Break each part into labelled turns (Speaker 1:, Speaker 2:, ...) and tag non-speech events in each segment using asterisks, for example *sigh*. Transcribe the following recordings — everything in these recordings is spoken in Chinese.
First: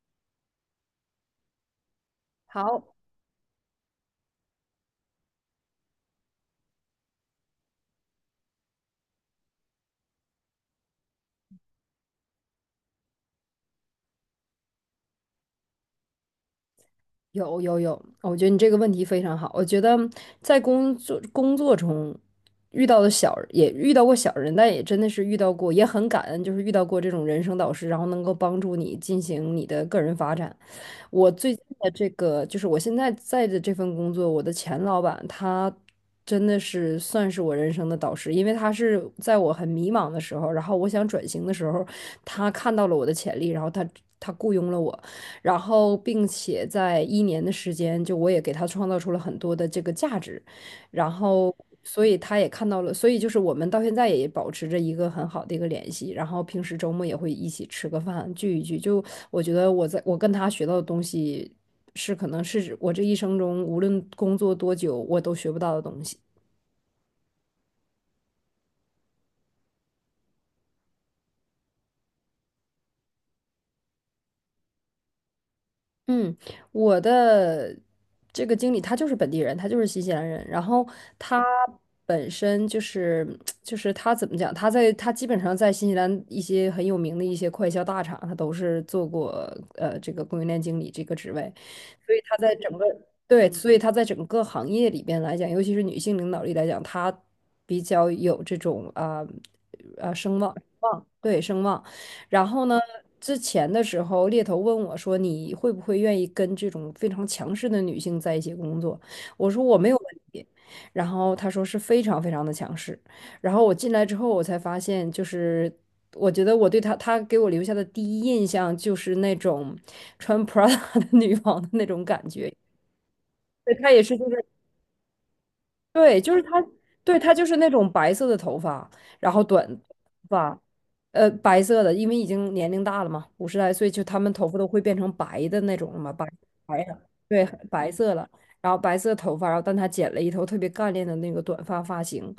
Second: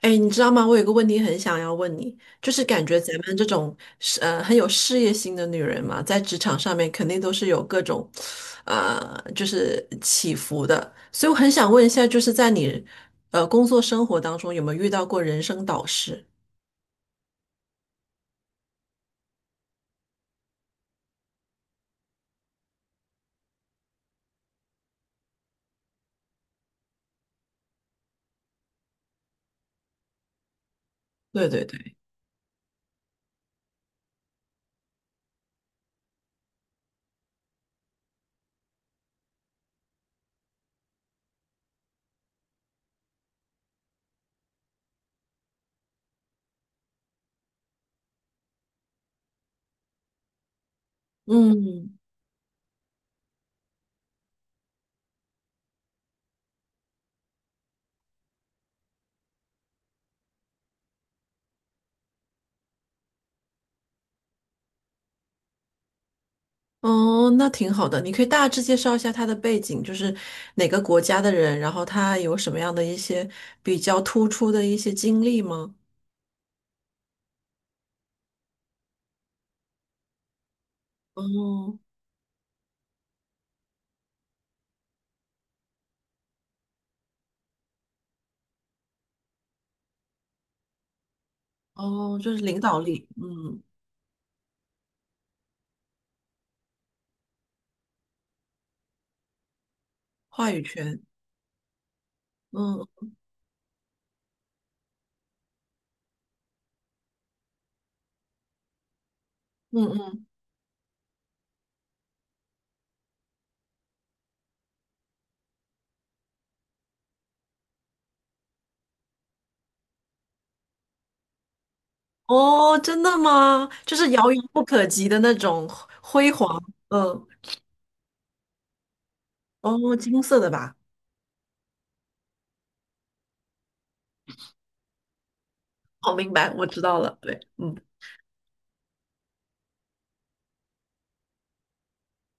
Speaker 1: 哎，你知道吗？我有个问题很想要问你，就是感
Speaker 2: 好，
Speaker 1: 觉咱们这种是很有事业心的女人嘛，在职场上面肯定都是有各种，就是起伏的。所以我很想问一下，就是在你工作生活当中，有没有遇到过人生导师？
Speaker 2: 有有有，我觉得你这个问题非常好。我觉得在工作中遇到的遇到过小人，但也真的是遇到过，也很感恩，就是遇到过这种人生导师，然后能够帮助你进行你的个人发展。我
Speaker 1: 对
Speaker 2: 最近
Speaker 1: 对
Speaker 2: 的
Speaker 1: 对，
Speaker 2: 这个，就是我现在在的这份工作，我的前老板他真的是算是我人生的导师，因为他是在我很迷茫的时候，然后我想转型的时候，他看到了我的潜力，然后他雇佣了我。然后并且在一年的时间，就我也给他创造出了很多的这个价值，然后
Speaker 1: 嗯，
Speaker 2: 所以他也看到了，所以就是我们到现在也保持着一个很好的一个联系，然后平时周末也会一起吃个饭，聚一聚，就我觉得我在我跟他学到的东西是可能是我这一生中无论工作多久我都学不到的东西。
Speaker 1: 哦，那挺好的。你可以大致介绍一下他的背景，就是哪个国家的人，然后他有什么样的一些比较突出的一些经历吗？
Speaker 2: 嗯，我的这个经理他就是本地人，他就是新西兰人，然后他
Speaker 1: 哦，
Speaker 2: 本身就是就是他怎么讲，他在他基本上在新西兰一些很有名的一些快销大厂，他都是做过这个供应链经理这个职位，所
Speaker 1: 哦，
Speaker 2: 以
Speaker 1: 就
Speaker 2: 他
Speaker 1: 是
Speaker 2: 在
Speaker 1: 领
Speaker 2: 整
Speaker 1: 导
Speaker 2: 个
Speaker 1: 力，
Speaker 2: 对，
Speaker 1: 嗯，
Speaker 2: 所以他在整个行业里边来讲，尤其是女性领导力来讲，他比较有这种声
Speaker 1: 话
Speaker 2: 望，
Speaker 1: 语权，
Speaker 2: 声望。然后呢，
Speaker 1: 嗯
Speaker 2: 之前的时候，猎头问我说：“你会不会愿意跟这种非常强势的女性在一起工作？”我说：“我
Speaker 1: 嗯
Speaker 2: 没有问
Speaker 1: 嗯，
Speaker 2: 题。”然后他说是非常非常的强势。然后我进来之后，我才发现，就是我觉得我对他，他给我留下的第一印象就是那种穿 Prada 的女王的那种感觉。
Speaker 1: 哦，真的吗？
Speaker 2: 对，他
Speaker 1: 就
Speaker 2: 也
Speaker 1: 是
Speaker 2: 是，就
Speaker 1: 遥遥
Speaker 2: 是
Speaker 1: 不可及的那种
Speaker 2: 对，
Speaker 1: 辉
Speaker 2: 就是他，
Speaker 1: 煌，
Speaker 2: 对，
Speaker 1: 嗯，
Speaker 2: 他就是那种白色的头发，然后短头
Speaker 1: 哦，金色的
Speaker 2: 发，
Speaker 1: 吧？
Speaker 2: 白色的，因为已经年龄大了嘛，五十来岁，就他们头发都会变成白的那种了嘛，
Speaker 1: 哦，
Speaker 2: 白
Speaker 1: 明白，我知
Speaker 2: 白的，
Speaker 1: 道了，对，
Speaker 2: 对，
Speaker 1: 嗯，
Speaker 2: 白色的，然后白色头发，然后但他剪了一头特别干练的那个短发发型，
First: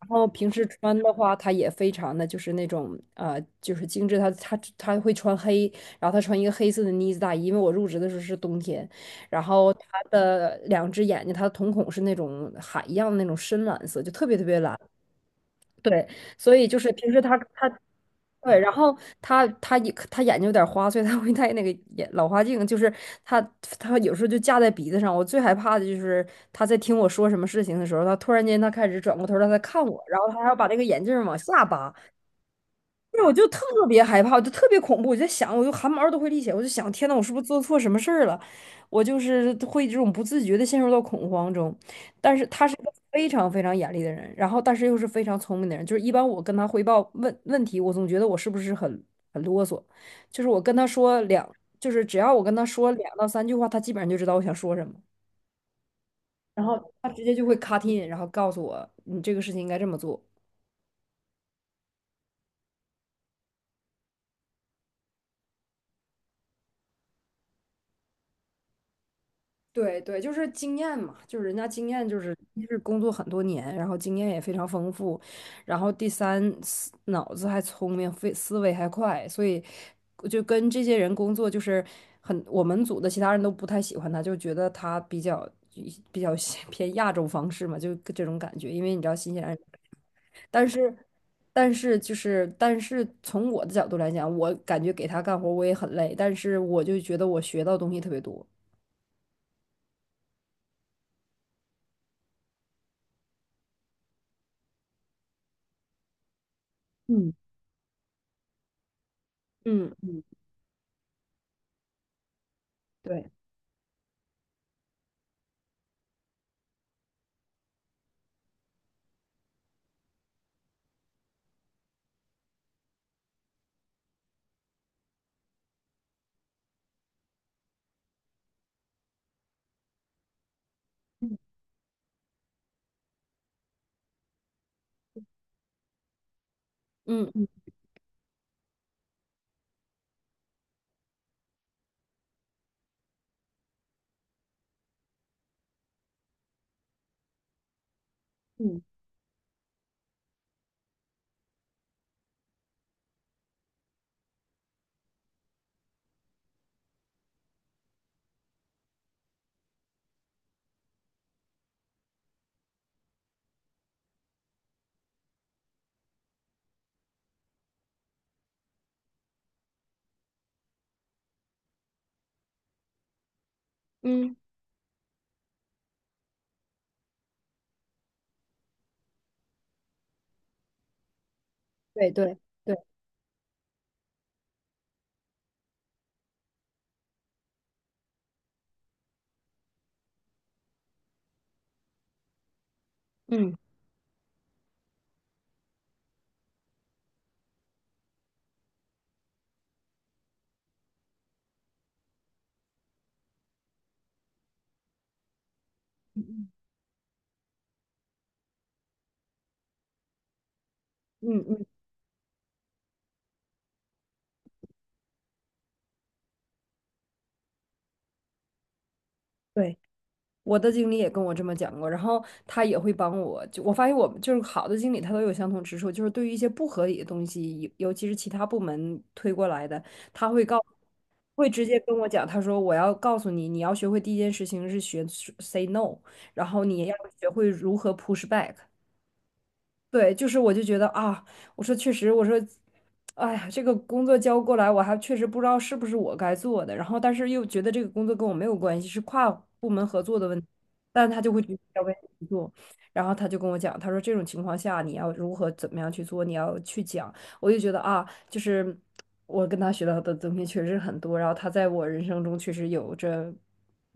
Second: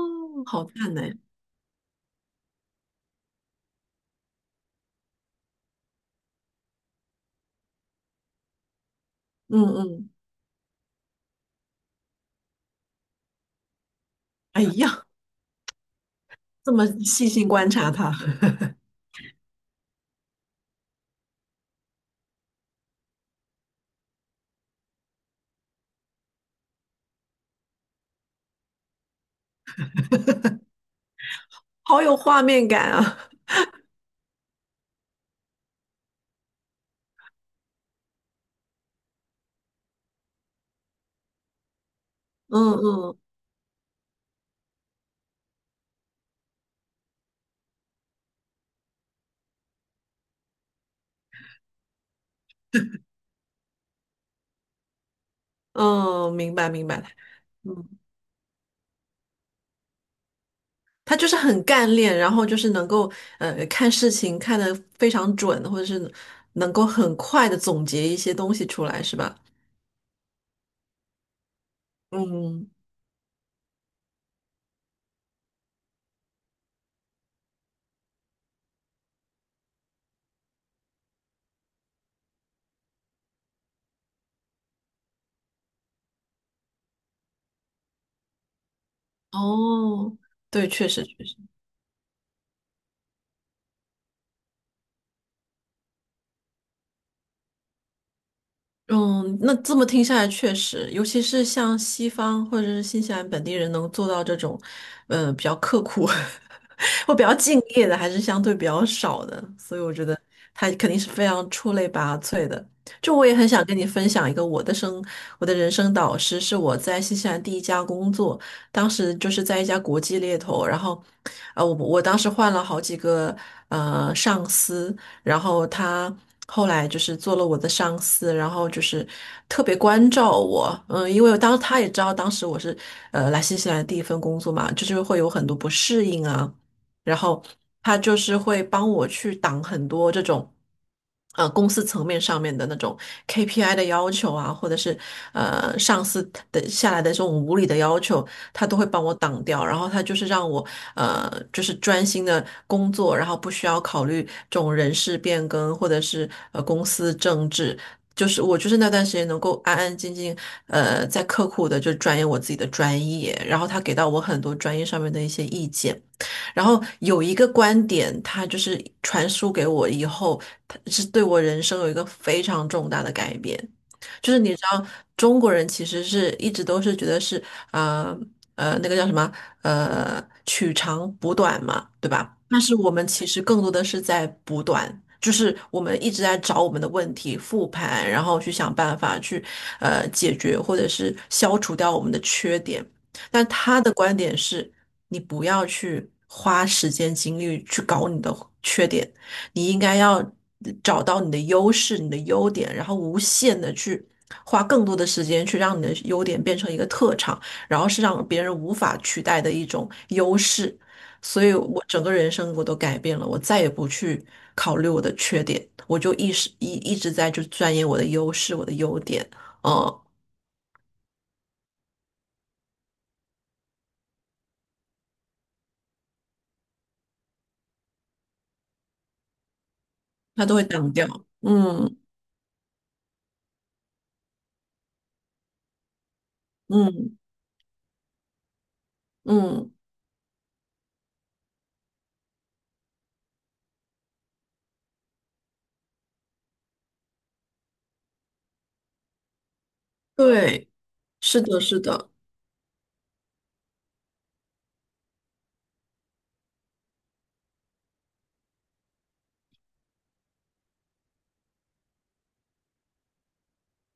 Speaker 2: 然后平时
Speaker 1: 好看
Speaker 2: 穿
Speaker 1: 呢，
Speaker 2: 的话，他也非常的就是那种就是精致，他会穿黑，然后他穿一个黑色的呢子大衣，因为我入职的时候是冬天，然
Speaker 1: 嗯
Speaker 2: 后他
Speaker 1: 嗯，
Speaker 2: 的两只眼睛，他的瞳孔是那种海一样的那种深蓝色，就特别特别
Speaker 1: 哎
Speaker 2: 蓝。
Speaker 1: 呀，
Speaker 2: 对，所以
Speaker 1: 这
Speaker 2: 就
Speaker 1: 么
Speaker 2: 是平时
Speaker 1: 细
Speaker 2: 他
Speaker 1: 心
Speaker 2: 他
Speaker 1: 观察它，
Speaker 2: 对，然
Speaker 1: *laughs*
Speaker 2: 后他眼睛有点花，所以他会戴那个眼老花镜，就是他他有时候就架在鼻子上。我最害怕的就是他在听我说什么事情的时候，他突然间他开始转过头儿来它看我，然后他还要把那个眼镜儿往下扒，
Speaker 1: 好有画面感啊，
Speaker 2: 那我就特别害怕，我就特别恐怖，我就在想，我就汗毛都会立起来，我就想，天呐，我是不是做错什么事儿了？我就是会这种不自觉的陷入到恐慌中。但是他
Speaker 1: 嗯
Speaker 2: 是一个
Speaker 1: 嗯
Speaker 2: 非常非常严厉的人，然后但是又是非常聪明的人，就是一般我跟他汇报问问题，我总觉得我是不是很啰嗦，就是我跟他说两，就是只要我跟他说两到三句话，他基本上就知道我想说什么，
Speaker 1: 嗯，明
Speaker 2: 然
Speaker 1: 白
Speaker 2: 后
Speaker 1: 明白，
Speaker 2: 他直接就会 cut
Speaker 1: 嗯。
Speaker 2: in，然后告诉我你这个事情应该这么做。
Speaker 1: 他就是很干练，然后就是能够看事情看得非常准，或者是能够很快的总结一些东西出来，是吧？
Speaker 2: 对对，就是经验嘛，就是人家经验就是一
Speaker 1: 嗯，
Speaker 2: 是工作很多年，然后经验也非常丰富，然后第三脑子还聪明，非思维还快，所以就跟这些人工作就是很，我们组的其他人都不太喜欢他，就觉得他比较 *laughs* 偏亚洲方式嘛，就这种感觉，因为你知道新西兰人，
Speaker 1: 哦，
Speaker 2: 但
Speaker 1: 对，确
Speaker 2: 是
Speaker 1: 实确实。
Speaker 2: 但是从我的角度来讲，我感觉给他干活我也很累，但是我就觉得我学到东西特别多，
Speaker 1: 嗯，那这么听下来，确实，尤其是像西方或者是新西兰本地人能做到这种，呃，比较刻苦 *laughs* 或比
Speaker 2: 嗯
Speaker 1: 较敬业的，还是相对比较少的。所以我
Speaker 2: 嗯。
Speaker 1: 觉得
Speaker 2: 嗯。
Speaker 1: 他肯定是非常出类拔萃的。就我
Speaker 2: 对。
Speaker 1: 也很想跟你分享一个我的生，我的人生导师是我在新西兰第一家工作，当时就是在一家国际猎头，然后，呃，我当时换了好几个上司。然后他后来就是做了我的上司，然后就是特别关照我，嗯，因为当他也知道当时我是来新西兰的第一份工作嘛，就是会有很多不适应啊。然
Speaker 2: 嗯
Speaker 1: 后
Speaker 2: 嗯
Speaker 1: 他就是会帮我去挡很多这种，呃，公司层面上面的那种 KPI 的要求啊，或者是上司的下来的这种无理的要求，他都
Speaker 2: 嗯
Speaker 1: 会帮我挡掉。然后他就是让我就是专心的工作，然后不需要考虑这种人事变更或者是公司政治。就是我就是那段时间能够安安静静，呃，在刻苦的就钻研我自己的专业，然后他给到我很多专业上面的一些意见。然后有一个观点，他就是传输给我以后，他是对我人生有一个非常重大的改变。就
Speaker 2: 嗯，
Speaker 1: 是你知道，中国人其实是一直都是觉得是呃那个叫什么取长补短嘛，对
Speaker 2: 对
Speaker 1: 吧？
Speaker 2: 对
Speaker 1: 但是
Speaker 2: 对，
Speaker 1: 我们其实更多的是在补短，就是我们一直在找我们的问题复盘，然后去想办法去解决或者是消除掉我们的缺点。但
Speaker 2: 嗯
Speaker 1: 他的观点是，你不要去花时间精力去搞你的缺点，你应该要找到你的优势、你的优点，然后无限的去花更多的时间去让你的优点变成一个特长，然后是让别人无法取代的一种优势。
Speaker 2: 嗯
Speaker 1: 所以
Speaker 2: 嗯，
Speaker 1: 我整个人生我都改变了，我再也不去考虑我的缺点，我就一直直在就钻研我的优势、我的优点，
Speaker 2: 对，
Speaker 1: 嗯，
Speaker 2: 我的经理也跟我这么讲过，然后他也会帮我，就我发现我们就是好的经理，他都有相同之处，就是对于一些不合理的东西，尤其是其他部门推过来的，他会
Speaker 1: 他都
Speaker 2: 告，
Speaker 1: 会挡掉，
Speaker 2: 会直接跟
Speaker 1: 嗯
Speaker 2: 我讲，他说我要告诉你，你要学会第一件事情是学 say no，然后你要
Speaker 1: 嗯。
Speaker 2: 学会如何 push back。
Speaker 1: 嗯
Speaker 2: 对，就是我就觉得啊，我说确实，我说，哎呀，这个工作交过来，我还确实不知道是不是我该做的，然后但是又觉得这个工作跟我没有关系，是跨部门合作的问题，
Speaker 1: 对，
Speaker 2: 但他就会
Speaker 1: 是
Speaker 2: 觉得
Speaker 1: 的，是
Speaker 2: 要为
Speaker 1: 的。
Speaker 2: 你做，然后他就跟我讲，他说这种情况下你要如何怎么样去做，你要去讲，我就觉得啊，就是我跟他学到的东西确实很多，然后他在我人生中确实有着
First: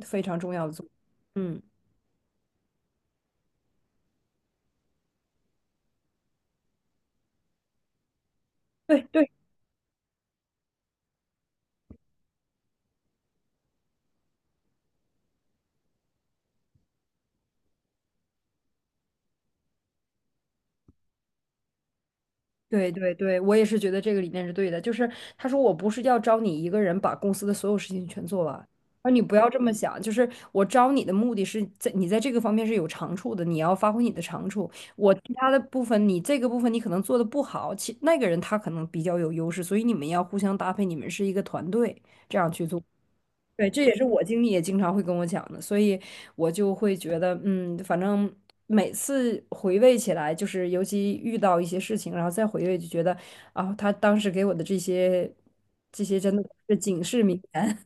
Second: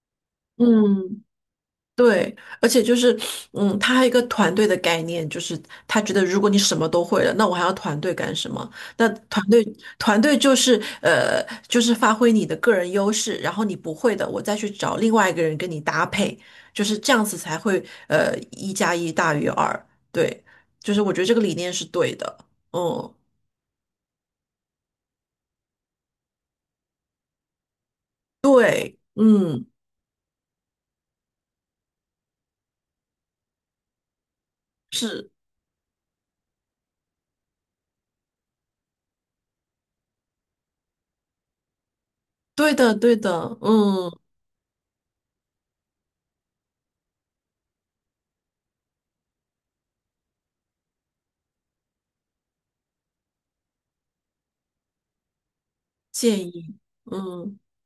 Speaker 2: 非常重要的作
Speaker 1: 嗯
Speaker 2: 用，嗯。
Speaker 1: 对，而且就是，嗯，他还有一个团队的概念，就是他觉得如果你什么都会了，那我还要团队干什么？
Speaker 2: 对
Speaker 1: 那
Speaker 2: 对。
Speaker 1: 团队团队就是呃，就是发挥你的个人优势，然后你不会的，我再去找另外一个人跟你搭配，就是这样子才会一加一大于二。对，就是我觉得这个理念是对的。
Speaker 2: 对对
Speaker 1: 嗯，
Speaker 2: 对，我也是觉得这个理念是对的。就是他说我不是要招你一个人把公司的所有事情全做完，
Speaker 1: 对，
Speaker 2: 而你不要这
Speaker 1: 嗯，
Speaker 2: 么想。就是我招你的目的是在你在这个方面是有长处的，你要发挥你的长处。我
Speaker 1: 是
Speaker 2: 其他的部分，你这个部分你可能做的不好，那个人他可能比较有优势，所以你们要互相搭配，你们是一个团队。这样去
Speaker 1: 对
Speaker 2: 做。
Speaker 1: 的，对的，
Speaker 2: 对，这也是
Speaker 1: 嗯，
Speaker 2: 我经理也经常会跟我讲的，所以我就会觉得，嗯，反正每次回味起来，就是尤其遇到一些事情，然后再回味，就觉得啊，他当时给我的这些真的
Speaker 1: 建
Speaker 2: 是
Speaker 1: 议，
Speaker 2: 警示名
Speaker 1: 嗯。
Speaker 2: 言，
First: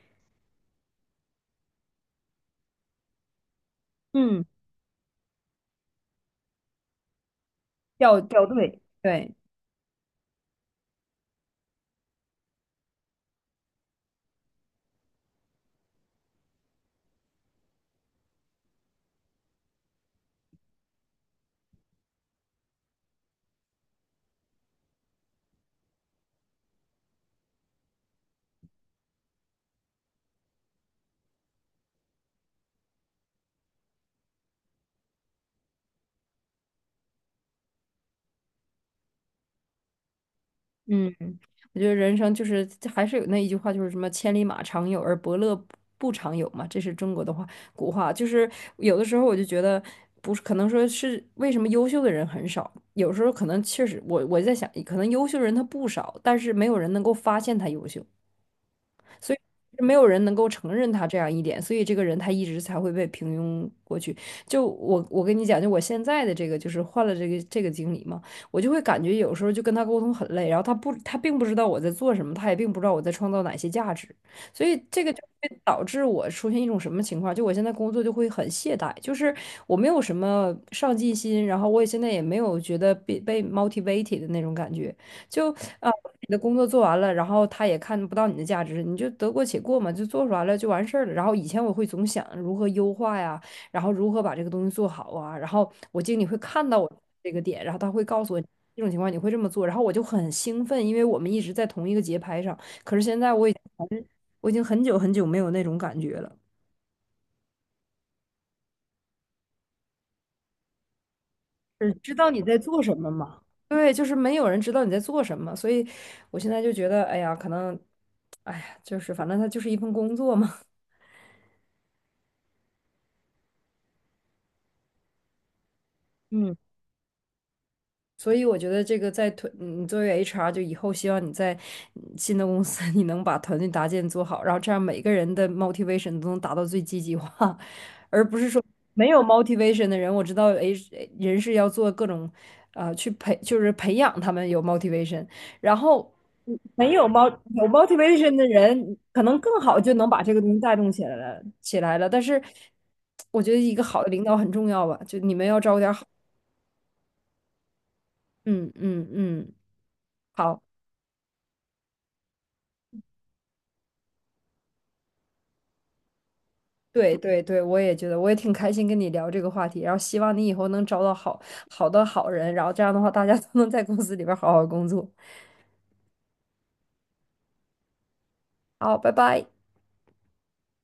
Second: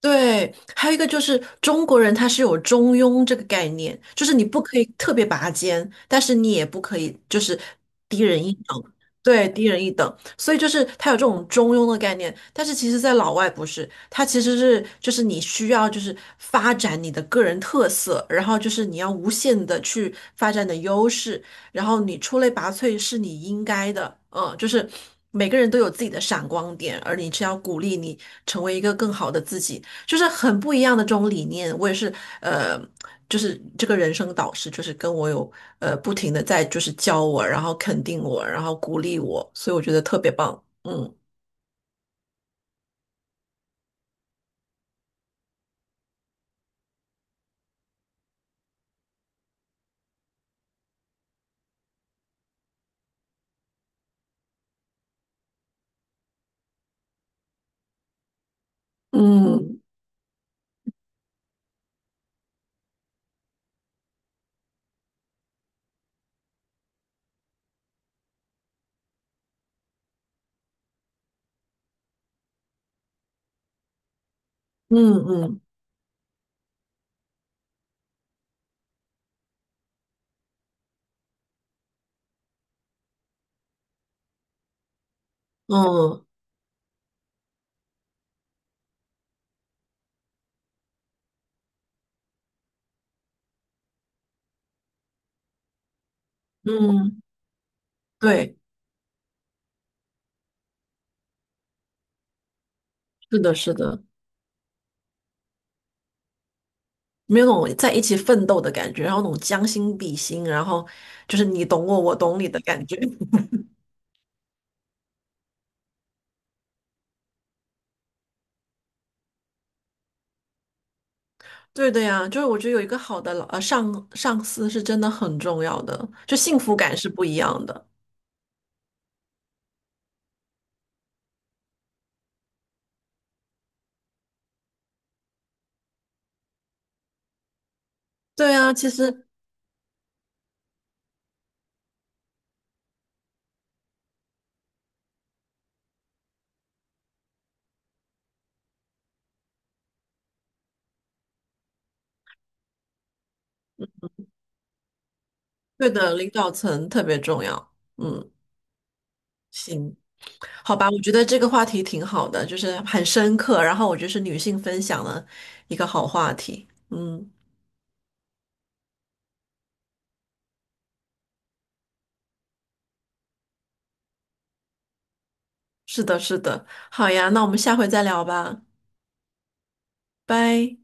Speaker 1: 对，还有一个就是中国人他是有中庸这个概念，
Speaker 2: *laughs*
Speaker 1: 就是你
Speaker 2: 嗯，
Speaker 1: 不可以特别拔尖，但是你也不可以就是
Speaker 2: 掉
Speaker 1: 低人
Speaker 2: 掉
Speaker 1: 一
Speaker 2: 队，
Speaker 1: 等，
Speaker 2: 对。
Speaker 1: 对，低人一等。所以就是他有这种中庸的概念，但是其实在老外不是，他其实是就是你需要就是发展你的个人特色，然后就是你要无限的去发展你的优势，然后你出类拔萃是你应该的，嗯，就是每个人都有自己的闪光点，而你是要鼓励你成为一个更好的自己。就是很不一样的这种理念。我也是，呃，就是这个人生导师，就是跟我有不停的在就是教我，然后肯定我，然后鼓励我，所以我觉得特别棒。
Speaker 2: 嗯，
Speaker 1: 嗯
Speaker 2: 我觉得人生就是还是有那一句话，就是什么“千里马常有，而伯乐不常有”嘛，这是中国的话古话。就是有的时候我就觉得，不是可能说是为什么优秀的人很少，有时候可能确实我在想，可能优秀人他不少，但是没有人能够发现他优秀。所以
Speaker 1: 嗯
Speaker 2: 没有人能够承认他这样一点，所以这个人他一直才会被平庸过去。就我跟你讲，就我现在的这个就是换了这个经理嘛，我就会感觉有时候就跟他沟通很累，然后他并不知道我在做什么，他也并不知道我在创造哪些价值，所以
Speaker 1: 嗯
Speaker 2: 这个就会
Speaker 1: 嗯
Speaker 2: 导致我出现一种什么情况？就我现在工作就会很懈怠，就是我没有什么上进心，然后我也现在也没有觉得被 motivated 的那种感觉。就啊，
Speaker 1: 嗯
Speaker 2: 你的工作做完了，然后他也看不到你的价值，你就得过且过嘛，就做出来了就完事儿了。然后以前我会总想如何优化呀，然后如何把这个东西做好啊，然后我经理会看到我
Speaker 1: 嗯，
Speaker 2: 这个点，然后他会告诉我
Speaker 1: 对，
Speaker 2: 这种情况你会这么做，然后我就很兴奋，因为我们一直在同一个节拍上。可是现在
Speaker 1: 是的，是的，
Speaker 2: 我已经很久很久没有那种感觉了，
Speaker 1: 没有那种在一起奋斗的感觉，然后那种将心比心，然后就是你懂
Speaker 2: 只
Speaker 1: 我，
Speaker 2: 知
Speaker 1: 我
Speaker 2: 道
Speaker 1: 懂
Speaker 2: 你
Speaker 1: 你
Speaker 2: 在
Speaker 1: 的
Speaker 2: 做
Speaker 1: 感
Speaker 2: 什
Speaker 1: 觉。
Speaker 2: 么嘛。
Speaker 1: *laughs*
Speaker 2: 对，就是没有人知道你在做什么，所以我现在就觉得，哎呀，可能，哎呀，就是反正它就是一份工作嘛。
Speaker 1: 对的呀，就是我觉得有一个好的上司是真的很重要的，就
Speaker 2: 嗯，
Speaker 1: 幸福感是不一样的。
Speaker 2: 所以我觉得这个嗯你作为 HR，就以后希望你在嗯新的公司，你能把团队搭建做好，然后这样每个人的 motivation 都能达到最积极化，*laughs* 而不是
Speaker 1: 对
Speaker 2: 说
Speaker 1: 啊，其
Speaker 2: 没有
Speaker 1: 实
Speaker 2: motivation 的人，我知道 H 人是要做各种，就是培养他们有 motivation，然后嗯没有 mo 有 motivation 的人，可能更好就能把这个东西带动起来了，但是我觉得一个好的领导很重要吧，就你们要招
Speaker 1: 对
Speaker 2: 点好，
Speaker 1: 的，领导层特别重要。嗯，
Speaker 2: 嗯嗯。
Speaker 1: 行，
Speaker 2: 好，
Speaker 1: 好吧，我觉得这个话题挺好的，就是很深刻，然后我觉得是女性分享的一个好话题。
Speaker 2: 对
Speaker 1: 嗯，
Speaker 2: 对对，我也觉得，我也挺开心跟你聊这个话题，然后希望你以后能找到好的好人，然后这样的话，大家都能在公司里边儿好好工作。
Speaker 1: 是的，是的，好呀，那我们下回再聊吧，
Speaker 2: 好，拜拜。
Speaker 1: 拜。